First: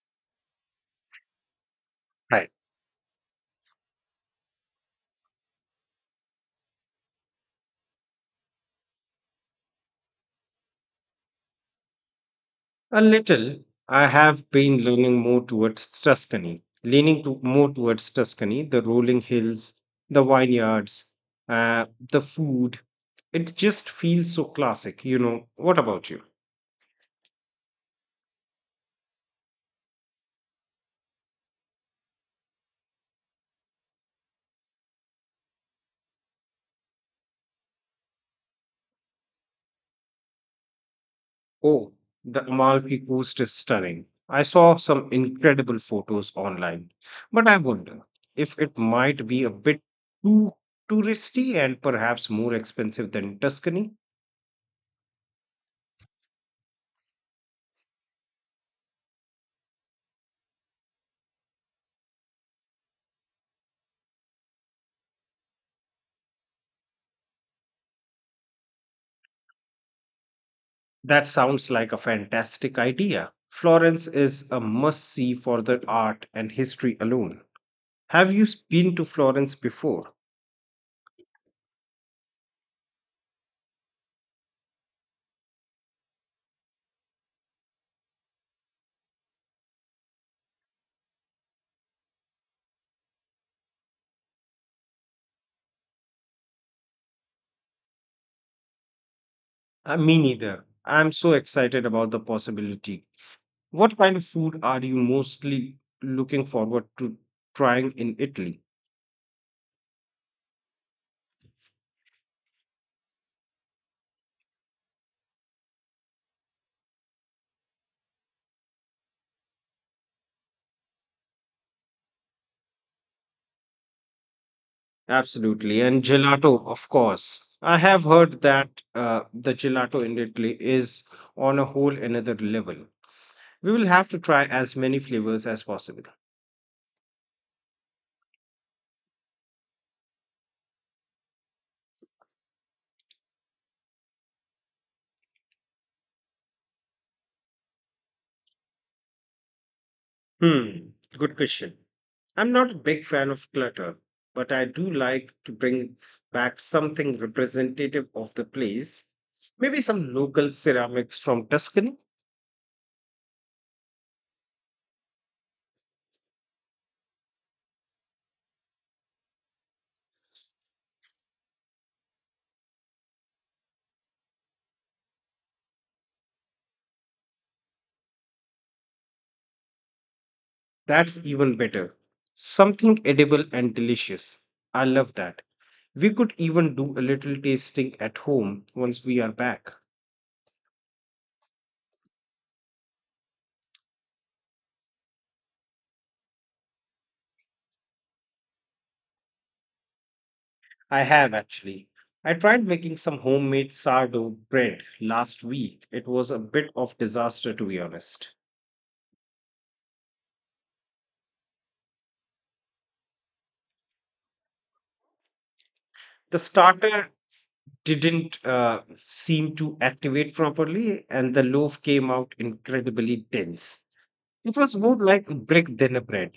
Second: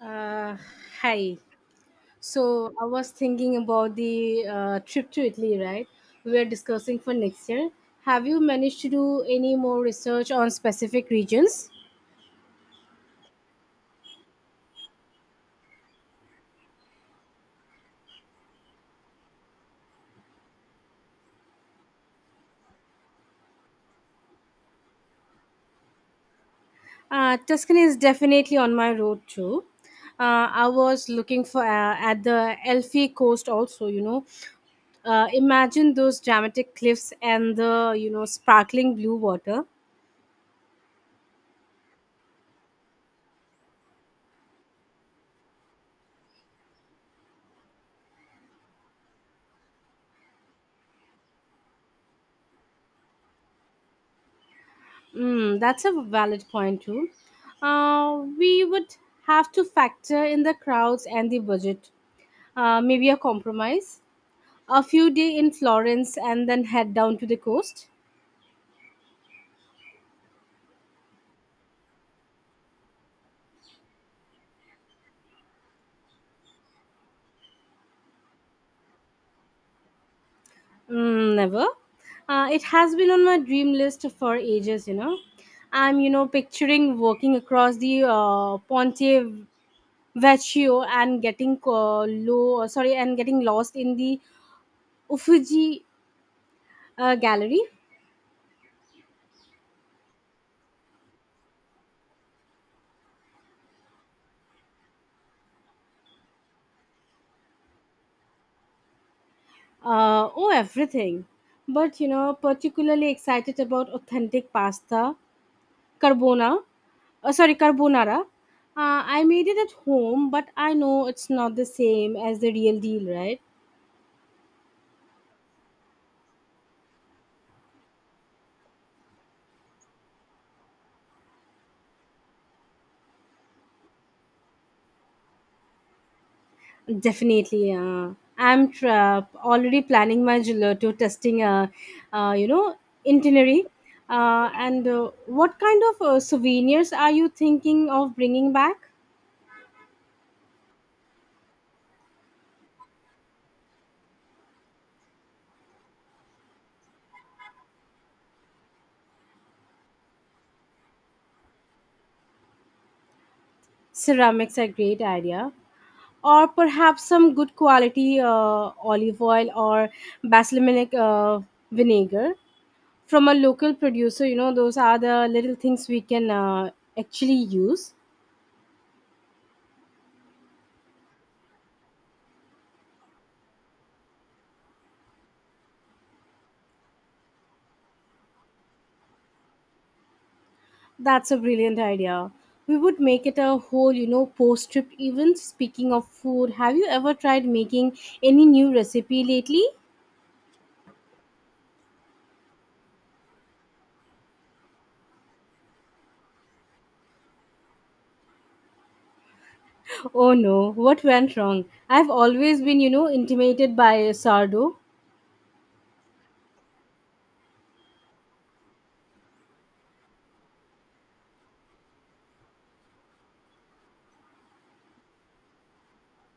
Uh, Hi. Right. So I was thinking about the trip to Italy, right? We were discussing for next year. Have you managed to do any more research on specific regions? A little. I have been leaning more towards Tuscany, leaning to, more towards Tuscany, the rolling hills, the vineyards, the food. It just feels so classic, What about you? Tuscany is definitely on my road too. I was looking for at the Elfi coast also. Imagine those dramatic cliffs and the sparkling blue water. Oh, the Amalfi Coast is stunning. I saw some incredible photos online, but I wonder if it might be a bit too touristy and perhaps more expensive than Tuscany. Mm, that's a valid point too. We would have to factor in the crowds and the budget. Maybe a compromise. A few day in Florence and then head down to the coast. That sounds like a fantastic idea. Florence is a must see for the art and history alone. Have you been to Florence before? Mm, never. It has been on my dream list for ages. I'm picturing walking across the Ponte Vecchio and getting lost in the Uffizi Gallery. Me neither. I'm so excited about the possibility. What kind of food are you mostly looking forward to trying in Italy? Oh, everything. But particularly excited about authentic pasta, carbona. Carbonara. I made it at home, but I know it's not the same as the real deal, right? Absolutely. And gelato, of course. I have heard that the gelato in Italy is on a whole another level. We will have to try as many flavors as possible. Definitely. I'm already planning my gelato testing uh, you know, itinerary. And what kind of souvenirs are you thinking of bringing back? Hmm, good question. I'm not a big fan of clutter, but I do like to bring back something representative of the place. Maybe some local ceramics from Tuscany. Ceramics are great idea, or perhaps some good quality olive oil or balsamic vinegar from a local producer. You know, those are the little things we can actually use. That's even better. Something edible and delicious. I love that. We could even do a little tasting at home once we are back. That's a brilliant idea. We would make it a whole post trip event. Speaking of food, have you ever tried making any new recipe lately? I have actually. I tried making some homemade sourdough bread last week. It was a bit of disaster to be honest. Oh no, what went wrong? I've always been intimidated by sourdough. The starter didn't seem to activate properly and the loaf came out incredibly dense. It was more like a brick than a bread.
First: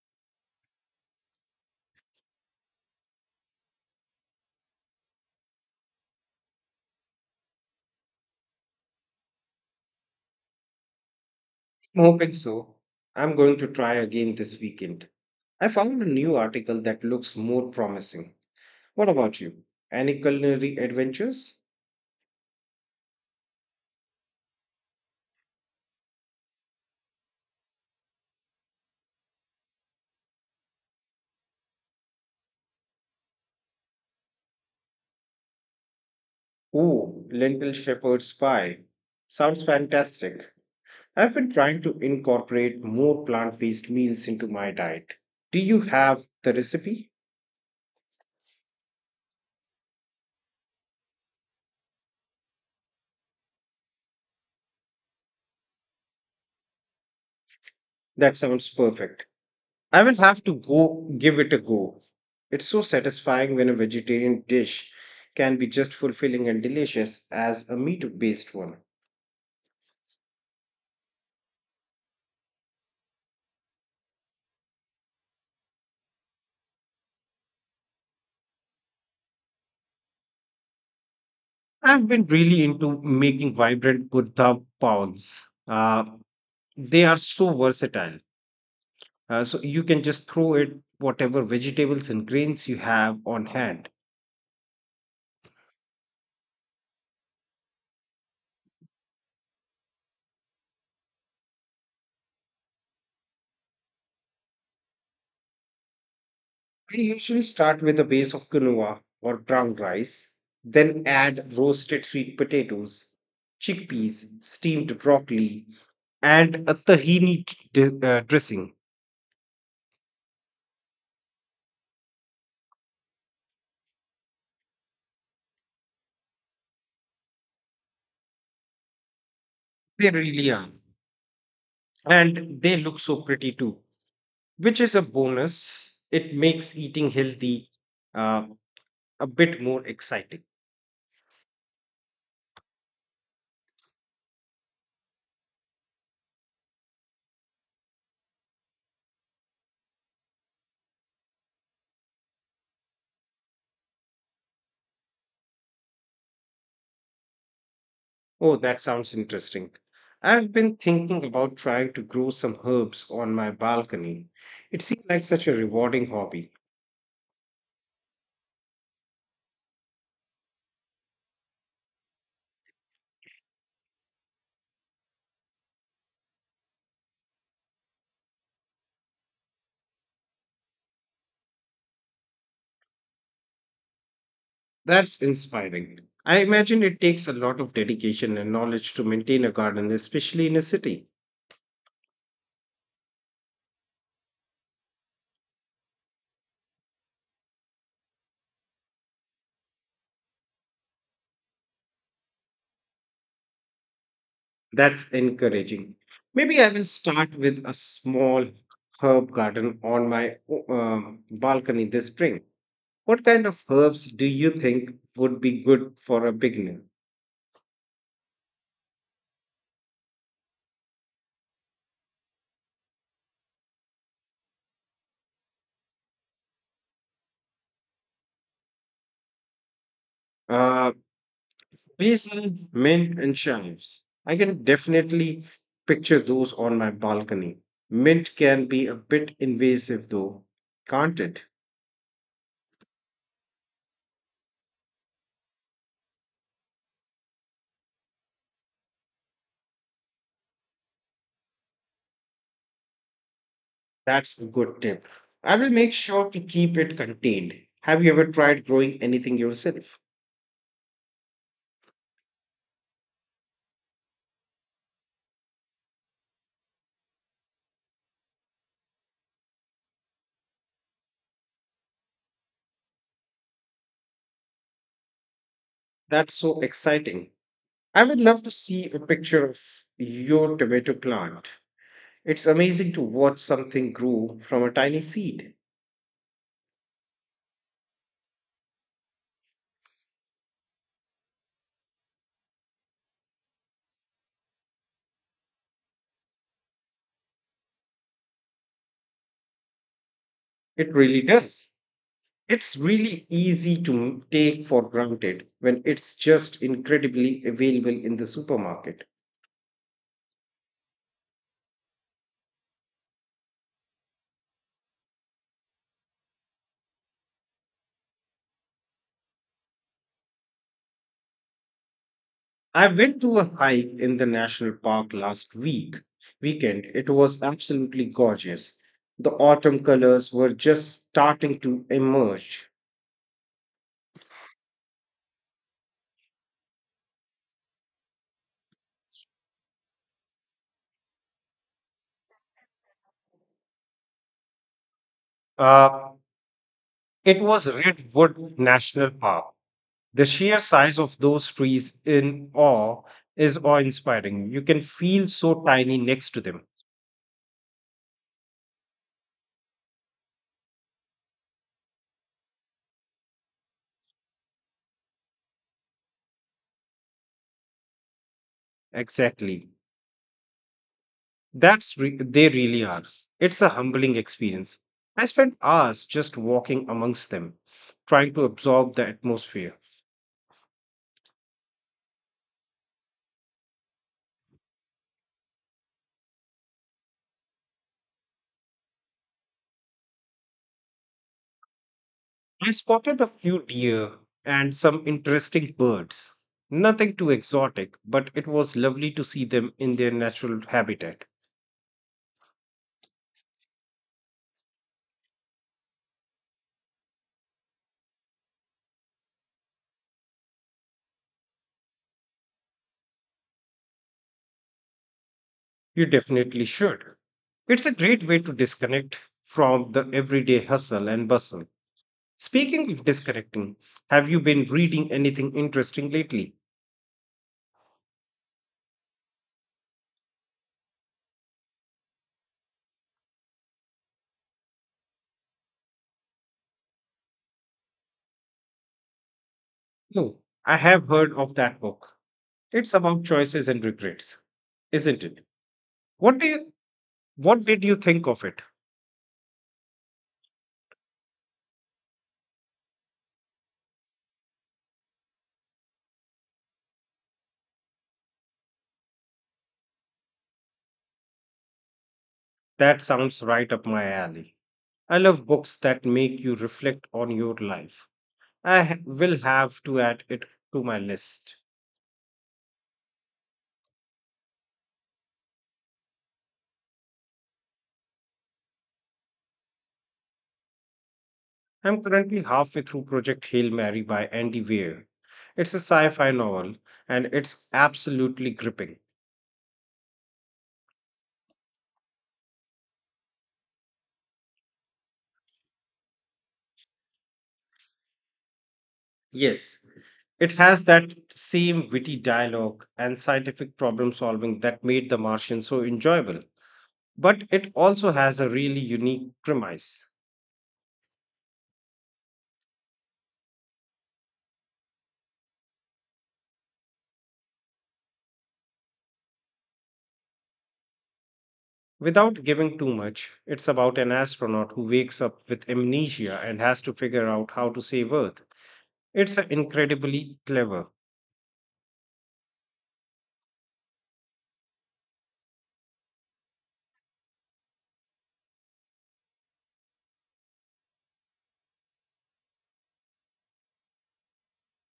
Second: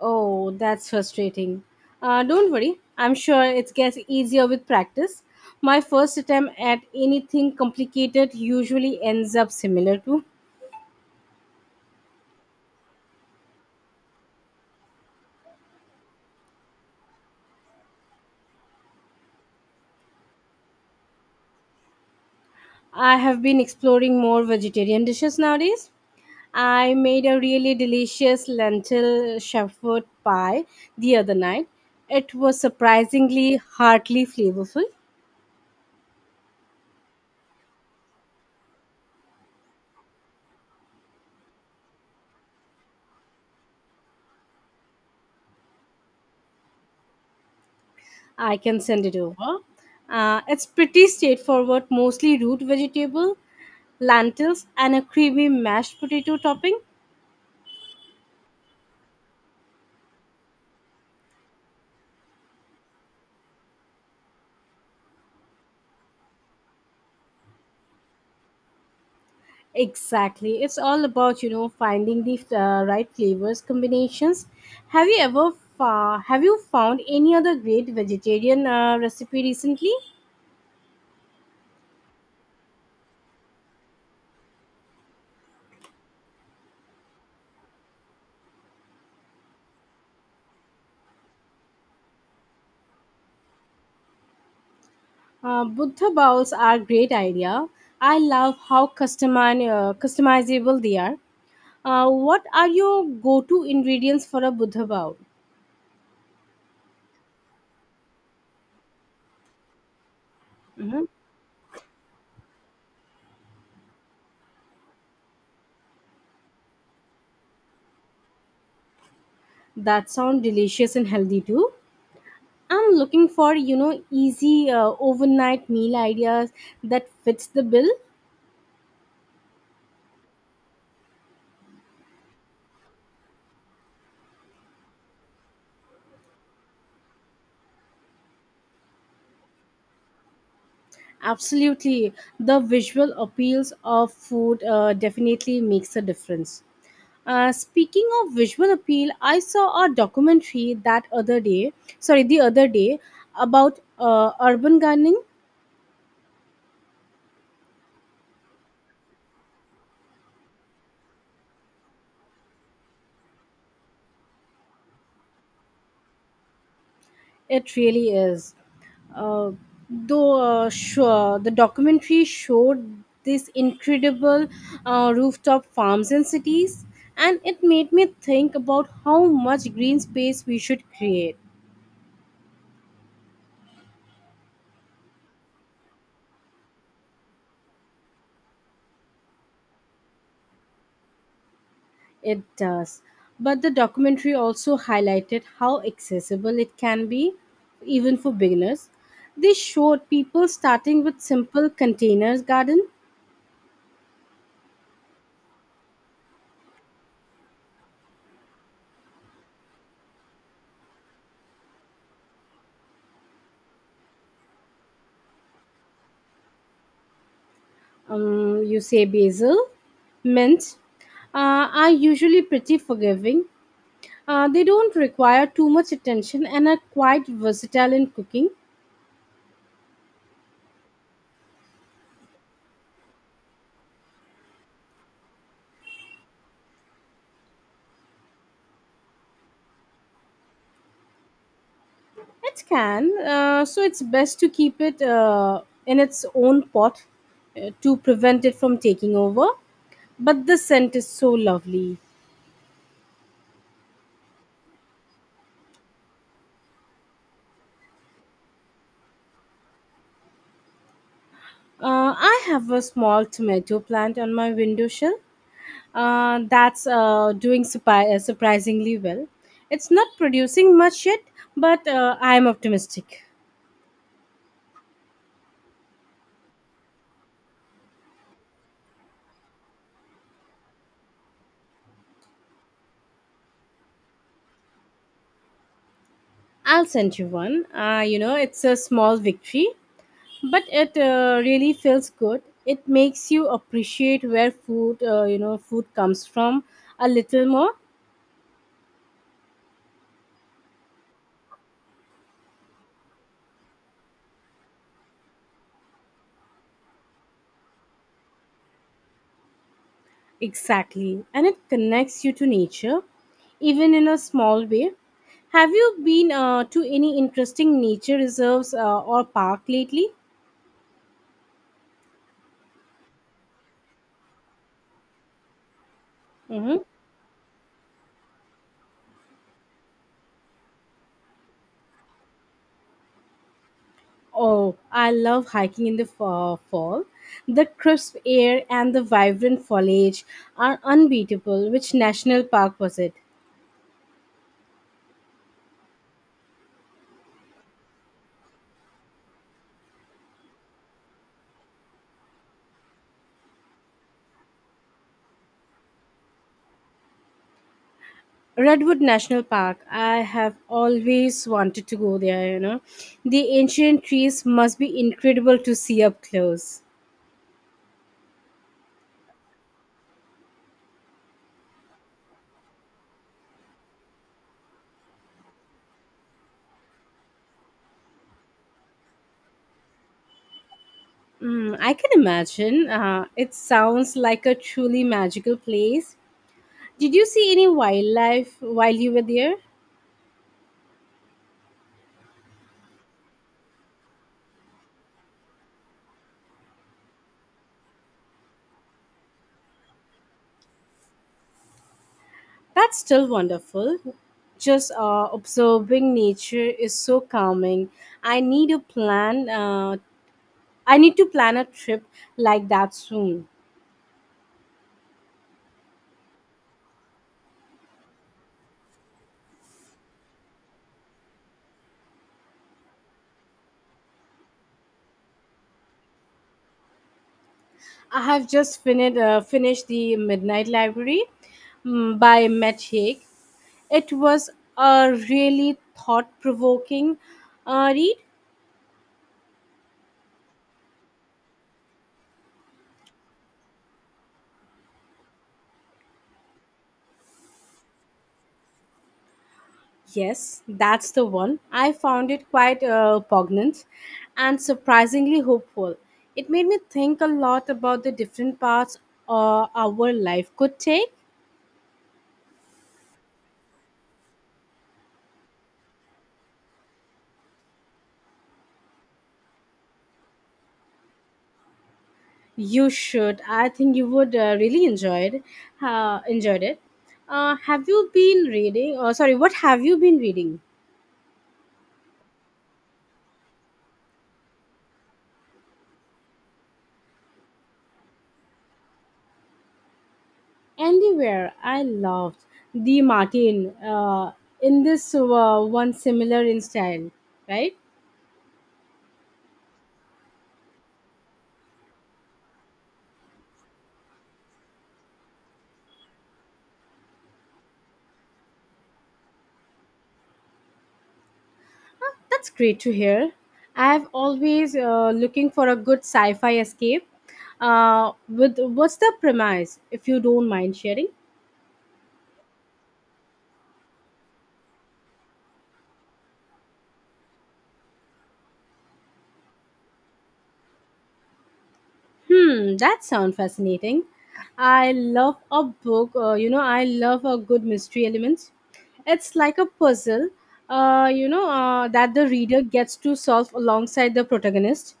Oh, that's frustrating. Don't worry, I'm sure it gets easier with practice. My first attempt at anything complicated usually ends up similar to. I'm hoping so. I'm going to try again this weekend. I found a new article that looks more promising. What about you? Any culinary adventures? I have been exploring more vegetarian dishes nowadays. I made a really delicious lentil shepherd pie the other night. It was surprisingly heartily flavorful. Ooh, lentil shepherd's pie. Sounds fantastic. I've been trying to incorporate more plant based meals into my diet. Do you have the recipe? I can send it over. It's pretty straightforward, mostly root vegetable, lentils and a creamy mashed potato topping. That sounds perfect. I will have to go give it a go. It's so satisfying when a vegetarian dish can be just fulfilling and delicious as a meat based one. Exactly, it's all about finding the right flavors combinations. Have you ever have you found any other great vegetarian recipe recently? I've been really into making vibrant kurta powls. They are so versatile. So you can just throw it whatever vegetables and grains you have on hand. Buddha bowls are great idea. I love how customizable they are. What are your go-to ingredients for a buddha bowl? I usually start with a base of quinoa or brown rice, then Hmm. add roasted sweet potatoes, chickpeas, steamed broccoli, and a tahini dressing. That sound delicious and healthy too. I'm looking for, easy overnight meal ideas that fits the bill. They really are. And they look so pretty too, which is a bonus. It makes eating healthy uh, a bit more exciting. Absolutely. The visual appeals of food definitely makes a difference. Speaking of visual appeal, I saw a documentary that other day, sorry, the other day about urban gardening. Oh, that sounds interesting. I've been thinking about trying to grow some herbs on my balcony. It seems like such a rewarding hobby. It really is. uh, the documentary showed these incredible rooftop farms in cities, and it made me think about how much green space we should create. That's inspiring. I imagine it takes a lot of dedication and knowledge to maintain a garden, especially in a city. It does, but the documentary also highlighted how accessible it can be, even for beginners. They showed people starting with simple containers garden. That's encouraging. Maybe I will start with a small herb garden on my balcony this spring. What kind of herbs do you think would be good for a beginner? You say basil, mint are usually pretty forgiving. They don't require too much attention and are quite versatile in cooking. Uh, Basil, mint, and chives. I can definitely picture those on my balcony. Mint can be a bit invasive though, can't it? It can, so it's best to keep it in its own pot to prevent it from taking over. But the scent is so lovely. That's a good tip. I will make sure to keep it contained. Have you ever tried growing anything yourself? I have a small tomato plant on my windowsill. Sill that's doing surprisingly well. It's not producing much yet, but I'm optimistic. That's so exciting. I would love to see a picture of your tomato plant. It's amazing to watch something grow from a tiny seed. I'll send you one. It's a small victory, but it really feels good. It makes you appreciate where food you know food comes from a little more. It really does. It's really easy to take for granted when it's just incredibly available in the supermarket. Exactly, and it connects you to nature, even in a small way. Have you been to any interesting nature reserves or park lately? I went to a hike in the national park last week Hmm. weekend. It was absolutely gorgeous. The autumn colors were just starting to emerge. Oh, I love hiking in the fall. The crisp air and the vibrant foliage are unbeatable. Which national park was it? Uh, It was Redwood National Park. The sheer size of those trees in awe is awe inspiring. You can feel so tiny next to them. Redwood National Park. I have always wanted to go there, The ancient trees must be incredible to see up close. Exactly. They really are. It's a humbling experience. I spent hours just walking amongst them, trying to absorb the atmosphere. Mm, I can imagine. It sounds like a truly magical place. Did you see any wildlife while you were there? I spotted a few deer and some interesting birds. Nothing too exotic, but it was lovely to see them in their natural habitat. That's still wonderful. Just observing nature is so calming. I need a plan. I need to plan a trip like that soon. You definitely should. It's a great way to disconnect from the everyday hustle and bustle. Speaking of disconnecting, have you been reading anything interesting lately? I have just finished The Midnight Library, mm, by Matt Haig. It was a really thought provoking read. No, I have heard of that book. It's about choices and regrets, isn't it? What do you, what did you think of it? Yes, that's the one. I found it quite poignant and surprisingly hopeful. It made me think a lot about the different paths our life could take. That sounds right up my alley. I love books that make you reflect on your life. Will have to add it to my list. You should. I think you would really enjoyed it. Have you been reading? Sorry, what have you been reading? I'm currently halfway through Project Hail Mary by Andy Weir. It's a sci-fi novel and it's absolutely gripping. Anywhere, I loved the Martin in this one similar in style, right? Yes, it has that same witty dialogue and scientific problem solving that made The Martian so enjoyable, but it also has a really unique premise. Huh, that's great to hear. I've always looking for a good sci-fi escape. With What's the premise, if you don't mind sharing? Without giving too much, it's about an astronaut who wakes up with amnesia and has to figure out how to save Earth. It's a incredibly clever. Hmm, that sounds fascinating. I love a book. I love a good mystery elements. It's like a puzzle. That the reader gets to solve alongside the protagonist.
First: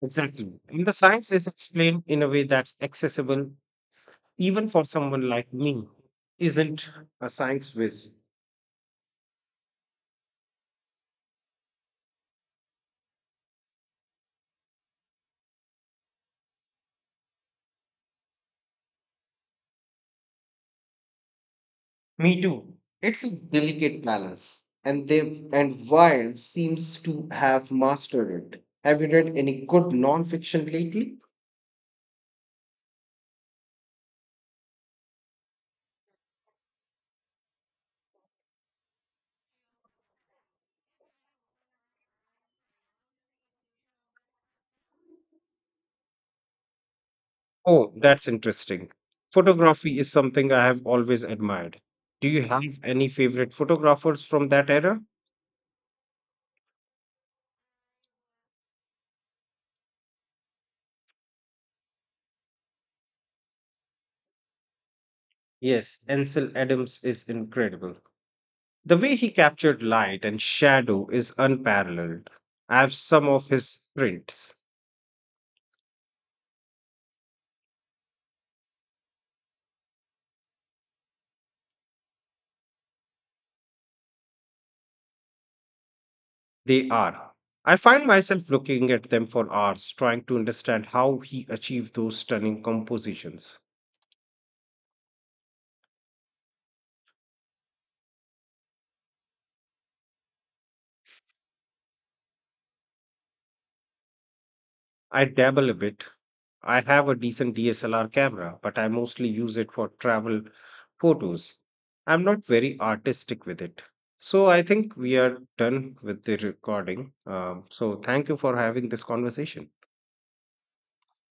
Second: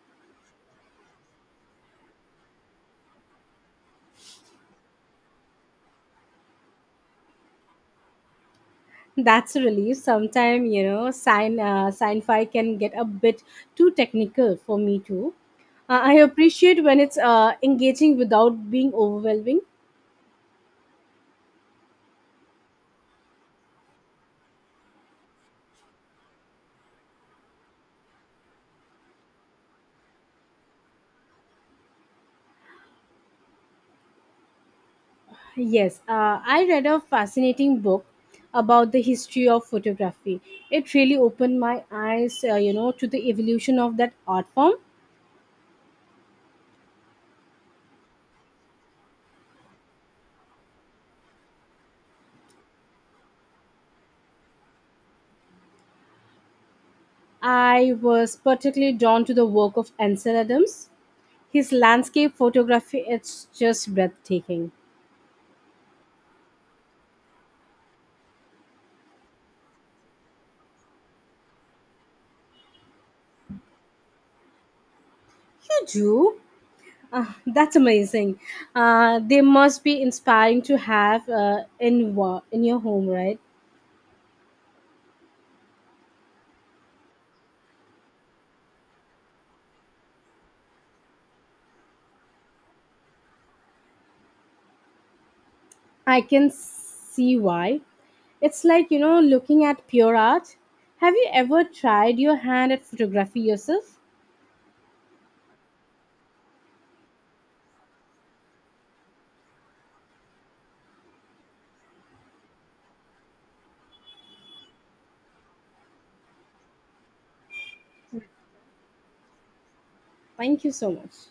Exactly. And the science is explained in a way that's accessible even for someone like me, who isn't a science whiz. That's a relief. Sometimes, you know, sign sci-fi can get a bit too technical for me too. I appreciate when it's engaging without being overwhelming. Me too. It's a delicate balance, and they and Weil seems to have mastered it. Have you read any good non-fiction lately? Yes, I read a fascinating book about the history of photography. It really opened my eyes, to the evolution of that art form. Oh, that's interesting. Photography is something I have always admired. Do you have any favorite photographers from that era? I was particularly drawn to the work of Ansel Adams. His landscape photography, it's just breathtaking. Yes, Ansel Adams is incredible. The way he captured light and shadow is unparalleled. I have some of his prints. You do? Ah, that's amazing. They must be inspiring to have in your home, right? They are. I find myself looking at them for hours, trying to understand how he achieved those stunning compositions. I can see why. It's like looking at pure art. Have you ever tried your hand at photography yourself? I dabble a bit. I have a decent DSLR camera, but I mostly use it for travel photos. I'm not very artistic with it. So I think we are done with the recording. So thank you for having this conversation. Thank you so much.